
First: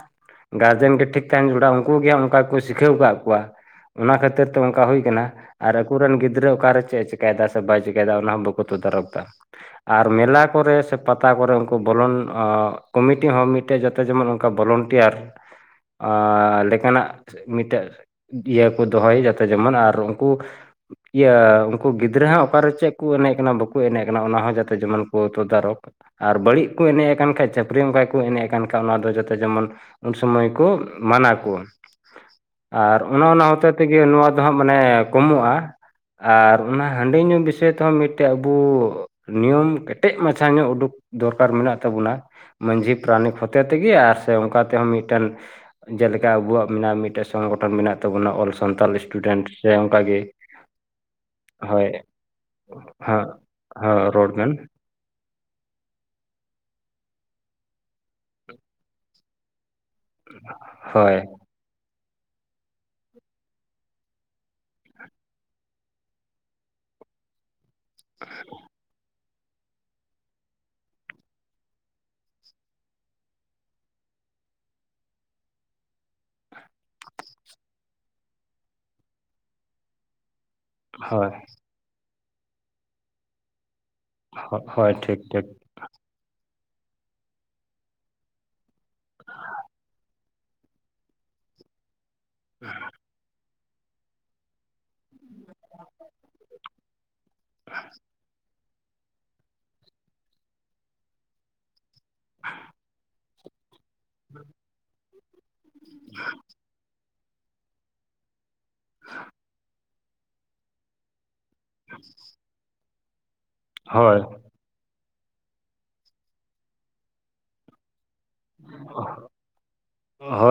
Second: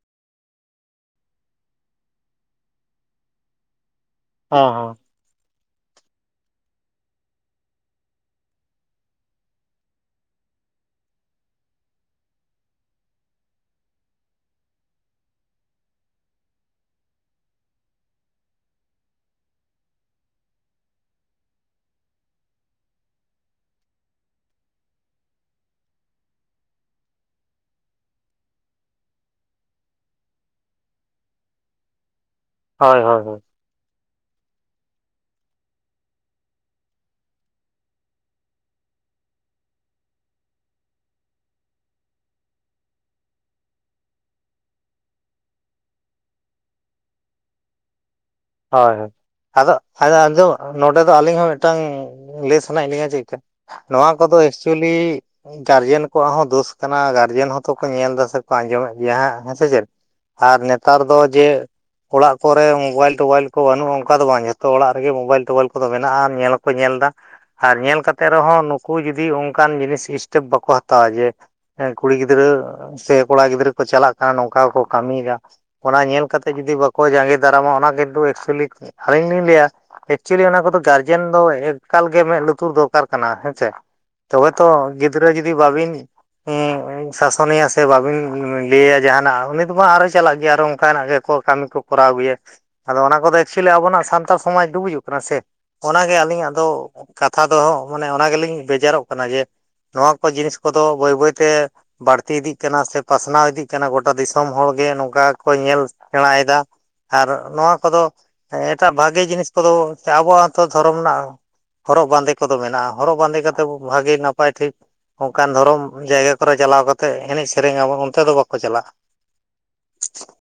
S1: ᱜᱟᱨᱡᱮᱱ ᱜᱮ ᱴᱷᱤᱠ ᱛᱟᱦᱮᱱ ᱡᱚᱲᱟ ᱩᱱᱠᱩ ᱜᱮ ᱚᱱᱠᱟ ᱜᱮ ᱠᱚ ᱥᱤᱠᱷᱟᱹᱣ ᱟᱠᱟᱫ ᱠᱚᱣᱟ ᱚᱱᱟ ᱠᱷᱟ ᱠᱷᱟᱹᱤᱨ ᱛᱮ
S2: ᱦᱚᱸ
S1: ᱚᱱᱠᱟ
S2: ᱦᱚᱸ
S1: ᱦᱩᱭ ᱟᱠᱟᱱᱟ ᱟᱨ ᱟᱠᱚᱨᱮᱱ ᱜᱤᱫᱽᱨᱟᱹ ᱚᱠᱟᱨᱮ ᱪᱮᱫ ᱮ ᱪᱤᱠᱟᱭ ᱫᱟ ᱥᱮ ᱵᱟᱭ ᱪᱤᱠᱟᱭ ᱫᱟ᱾ ᱱᱟ ᱦᱚᱸ ᱵᱩᱠᱩ ᱛᱮ ᱫᱟ ᱨᱚᱜ ᱫᱟ᱾ ᱟᱨ ᱢᱮᱞᱟ ᱠᱚᱨᱮ ᱥᱮ ᱯᱟᱛᱟ ᱠᱚᱨᱮ ᱩᱱᱠᱩ ᱵᱚᱞᱚᱱ ᱠᱚᱢᱤᱴᱤ ᱦᱚᱸ ᱢᱤᱫᱽ ᱢᱤᱫᱴᱟᱸᱜ ᱡᱟᱛᱮ ᱡᱮᱢᱚᱱ ᱚᱱᱠᱟ ᱵᱚᱞᱚᱱ ᱴᱤᱭᱟᱨ ᱞᱮᱠᱟᱱᱟᱜ ᱢᱤᱫᱴᱟᱹᱜ᱾ ᱤᱭᱟᱹ ᱠᱚ ᱫᱚᱦᱚᱭᱟ ᱡᱟᱛᱮ ᱡᱮᱢᱚᱱ ᱟᱨ ᱩᱱᱠᱩ ᱤᱭᱟᱹ ᱩᱱᱠᱩ ᱜᱤᱫᱽᱨᱟᱹ ᱦᱟᱸᱜ ᱚᱠᱟᱨᱮ ᱪᱮᱫ ᱠᱚ ᱮᱱᱮᱡ ᱠᱟᱱᱟ ᱵᱟᱠᱚ ᱮᱱᱮᱡ ᱠᱟᱱᱟ ᱚᱱᱟ ᱦᱚᱸ ᱡᱟᱛᱮ ᱡᱮᱢᱚᱱ ᱠᱚ ᱛᱚ ᱫᱟᱨᱚᱠ, ᱟᱨ ᱵᱟᱹᱲᱤᱡ ᱠᱚ ᱮᱱᱮᱡ ᱟᱠᱟᱱ ᱠᱷᱟᱡ ᱪᱟᱹᱯᱨᱤ ᱚᱱᱠᱟ ᱠᱚ ᱮᱱᱮᱡ ᱠᱟᱱ ᱠᱷᱟᱡ ᱚᱱᱟ ᱫᱚ ᱡᱟᱛᱮ ᱡᱮᱢᱚᱱ ᱩᱱ ᱥᱚᱢᱚᱭ ᱠᱚ ᱢᱟᱱᱟ ᱠᱚ ᱟᱨ
S2: ᱦᱳᱭ ᱦᱳᱭ
S1: ᱚᱱᱮ
S2: ᱦᱳᱭ
S1: ᱚᱱᱟ ᱦᱚᱛᱮ ᱛᱮᱜᱮ ᱱᱚᱣᱟ ᱫᱚ ᱦᱟᱸᱜ ᱢᱟᱱᱮ ᱠᱚᱢᱚᱜᱼᱟ ᱟᱨ ᱚᱱᱟ ᱦᱟᱺᱰᱤ ᱧᱩ ᱵᱤ ᱥᱤ ᱛᱮᱦᱚᱸ ᱢᱤᱫᱴᱮᱡ ᱟᱵᱚ ᱱᱤᱭᱚᱢ ᱠᱮᱴᱮᱡ ᱢᱟᱪᱷᱟ ᱧᱚᱜ ᱩᱰᱩᱠ ᱫᱚᱨᱠᱟᱨ ᱢᱮᱱᱟᱜ ᱛᱟᱵᱚᱱᱟ, ᱢᱟᱹᱡᱷᱤ ᱯᱟᱨᱟᱱᱤᱠ ᱦᱚᱛᱮ ᱛᱮᱜᱮ ᱥᱮ ᱚᱱᱠᱟ ᱛᱮ ᱢᱤᱴᱮᱱ, ᱡᱮᱞᱮᱠᱟ ᱟᱵᱚᱣᱟᱜ ᱢᱮᱱᱟᱜᱼᱟ ᱢᱤᱴᱮᱱ ᱥᱚᱝᱜᱚᱴᱷᱚᱱ ᱢᱮᱱᱟᱜ ᱛᱟᱵᱚᱱᱟ ᱚᱞ ᱥᱟᱱᱛᱟᱞ
S2: ᱦᱳᱭ ᱦᱳᱭ
S1: ᱥᱴᱩᱰᱮᱱᱴ ᱥᱮ
S2: ᱟᱫᱚ
S1: ᱚᱱᱠᱟᱜᱮ
S2: ᱟ ᱟᱸᱡᱚᱢ ᱱᱚᱰᱮ ᱫᱚ ᱟᱹᱞᱤᱧ ᱦᱚᱸ ᱢᱤᱫᱴᱟᱝ
S1: ᱦᱳᱭ
S2: ᱞᱟᱹᱭ ᱥᱟᱱᱟᱭᱮᱫ ᱞᱤᱧᱟ
S1: ᱦᱮᱸ
S2: ᱪᱮᱫᱠᱟ ᱱᱚᱣᱟ
S1: ᱦᱮᱸ ᱨᱚᱲ
S2: ᱠᱚᱫᱚ
S1: ᱵᱮᱱ
S2: ᱮᱠᱪᱩᱭ ᱞᱤ ᱜᱟᱨᱡᱮᱱ ᱠᱚᱣᱟᱜ ᱦᱚᱸ ᱫᱳᱥ ᱠᱟᱱᱟ ᱜᱟᱨᱡᱮᱱ ᱦᱚᱸ ᱛᱚ ᱠᱚ ᱧᱮᱞ ᱫᱟ ᱥᱮᱠᱚ ᱟᱸᱡᱚᱢᱮᱜ ᱜᱮᱭᱟ ᱦᱟᱸᱜ ᱦᱮᱸᱥᱮ ᱪᱮᱫ ᱟᱨ ᱱᱮᱛᱟᱨ
S1: ᱦᱳᱭ
S2: ᱫᱚ ᱡᱮ ᱚᱲᱟᱜ ᱠᱚᱨᱮ ᱢᱳᱵᱟᱭᱮᱞ ᱴᱳᱣᱟᱭᱤᱞ ᱠᱚ ᱵᱟᱹᱱᱩᱜᱼᱟ ᱚᱱᱠᱟ ᱫᱚ ᱵᱟᱝ ᱡᱷᱚᱛᱚ ᱚᱲᱟᱜ ᱨᱮᱜᱮ ᱢᱳᱵᱟᱭᱤᱞ ᱴᱳᱵᱟᱭᱤᱞ ᱠᱚᱫᱚ ᱢᱮᱱᱟᱜᱼᱟ ᱧᱮᱞ ᱦᱚᱸᱠᱚ ᱧᱮᱞ ᱫᱟ, ᱟᱨ ᱧᱮᱞ ᱠᱟᱛᱮᱜ ᱨᱮᱦᱚᱸ ᱱᱩᱠᱩ ᱡᱩᱚᱫᱤ ᱚᱱᱠᱟᱱ ᱡᱤᱱᱤᱥ ᱥᱴᱮᱯ ᱵᱟᱠᱚ ᱦᱟᱛᱟᱣᱟ ᱡᱮ, ᱦᱮᱸ ᱠᱩᱲᱤ ᱜᱤᱫᱽᱨᱟᱹ ᱥᱮ ᱠᱚᱲᱟ ᱜᱤᱫᱽᱨᱟᱹ ᱠᱚ ᱪᱟᱞᱟᱜ ᱠᱟᱱᱟ ᱱᱚᱝᱠᱟ ᱠᱚ ᱠᱟᱹᱢᱤᱭᱫᱟ, ᱚᱱᱟ ᱧᱮᱞ ᱠᱟᱛᱮ ᱡᱩᱫᱤ ᱵᱟᱠᱚ ᱡᱟᱸᱜᱮ ᱫᱟᱨᱟᱢᱟ ᱚᱱᱟ ᱠᱤᱱ ᱛᱩ ᱮᱠᱪᱩᱭᱞᱤ ᱟᱞᱤᱧ ᱞᱤᱧ ᱞᱟᱹᱭᱟ ᱮᱠᱪᱚᱞᱤ ᱚᱱᱟ ᱠᱚᱫᱚ ᱜᱟᱨᱡᱮᱱ
S1: ᱦᱳᱭ
S2: ᱫᱚ ᱮᱠᱟᱞ ᱜᱮ ᱢᱮᱸᱫ ᱞᱩᱛᱩᱨ ᱫᱚᱨᱠᱟᱨ ᱠᱟᱱᱟ ᱦᱮᱸᱪᱮ ᱛᱚᱵᱮ ᱛᱚ
S1: ᱦᱳᱭ ᱴᱷᱤᱠ
S2: ᱜᱤᱫᱽᱨᱟᱹ
S1: ᱴᱷᱤᱠ
S2: ᱡᱩᱫᱤ ᱵᱟᱵᱤᱱ
S1: [unintelligible]
S2: ᱥᱟᱥᱚᱱᱮᱭᱟ ᱥᱮ ᱵᱟᱵᱤᱱ ᱞᱟᱹᱭᱟ ᱡᱟᱦᱟᱱᱟᱜ ᱩᱱᱤ ᱫᱚ ᱵᱟᱝ ᱟᱨᱚᱭ ᱪᱟᱞᱟᱜ ᱜᱮᱭᱟ ᱟᱨᱚ ᱚᱱᱠᱟᱱᱟᱜ ᱜᱮᱠᱚ ᱠᱟᱹᱢᱤ ᱠᱚ ᱠᱚᱨᱟᱣ ᱟᱜᱩᱭᱟ ᱟᱫᱚ ᱚᱱᱟ ᱠᱚᱫᱚ ᱮᱠᱪᱩᱭᱮᱞᱤ ᱟᱵᱚᱱᱟᱜ ᱥᱟᱱᱛᱟᱲ ᱥᱚᱢᱟᱡᱽ ᱰᱩᱵᱩᱡᱩᱜ ᱠᱟᱱᱟ ᱥᱮ ᱚᱱᱟᱜᱮ ᱟᱹᱞᱤᱧᱟᱜ ᱫᱚ ᱠᱟᱛᱷᱟ ᱫᱚᱦᱚ ᱢᱟᱱᱮ ᱚᱱᱟ ᱜᱮᱞᱤᱧ ᱵᱮᱡᱟᱨᱚᱜ ᱠᱟᱱᱟ ᱡᱮ ᱱᱚᱣᱟ ᱠᱚ ᱡᱤᱱᱤᱥ ᱠᱚᱫᱚ ᱵᱟᱹᱭ ᱵᱟᱹᱭᱛᱮ ᱵᱟᱹᱲᱛᱤ ᱤᱫᱤᱜ ᱠᱟᱱᱟ ᱥᱮ ᱯᱟᱥᱱᱟᱣ ᱤᱫᱤᱜ ᱠᱟᱱᱟ ᱜᱚᱴᱟ ᱫᱤᱥᱚᱢ ᱦᱚᱲ ᱜᱮ ᱱᱚᱝᱠᱟ ᱠᱚ ᱧᱮᱞ ᱥᱮᱬᱟᱭᱮᱫᱟ ᱟᱨ ᱱᱚᱣᱟ ᱠᱚᱫᱚ ᱮᱴᱟᱜ ᱵᱷᱟᱜᱮ ᱡᱤᱱᱤᱥ ᱠᱚᱫᱚ ᱟᱵᱚᱣᱟᱜ ᱦᱚᱛᱚ ᱫᱷᱚᱨᱚᱢ ᱨᱮᱱᱟᱜ ᱦᱚᱨᱚᱜ ᱵᱟᱸᱫᱮ ᱠᱚᱫᱚ ᱢᱮᱱᱟᱜᱼᱟ ᱦᱚᱨᱚᱜ ᱵᱟᱸᱫᱮ ᱠᱟᱛᱮᱫ ᱵᱷᱟᱹᱜᱮ
S1: ᱦᱳᱭ
S2: ᱱᱟᱯᱟᱭ ᱴᱷᱤᱠ ᱚᱱᱠᱟᱱ ᱫᱷᱚᱨᱚᱢ ᱡᱟᱭᱜᱟ ᱠᱚᱨᱮ ᱪᱟᱞᱟᱣ ᱠᱟᱛᱮ ᱮᱱᱮᱡ ᱥᱮᱨᱮᱧ ᱟᱵᱚᱱ ᱚᱱᱛᱮ ᱫᱚ ᱵᱟᱠᱚ ᱪᱟᱞᱟᱜᱼᱟ᱾ [unintelligible]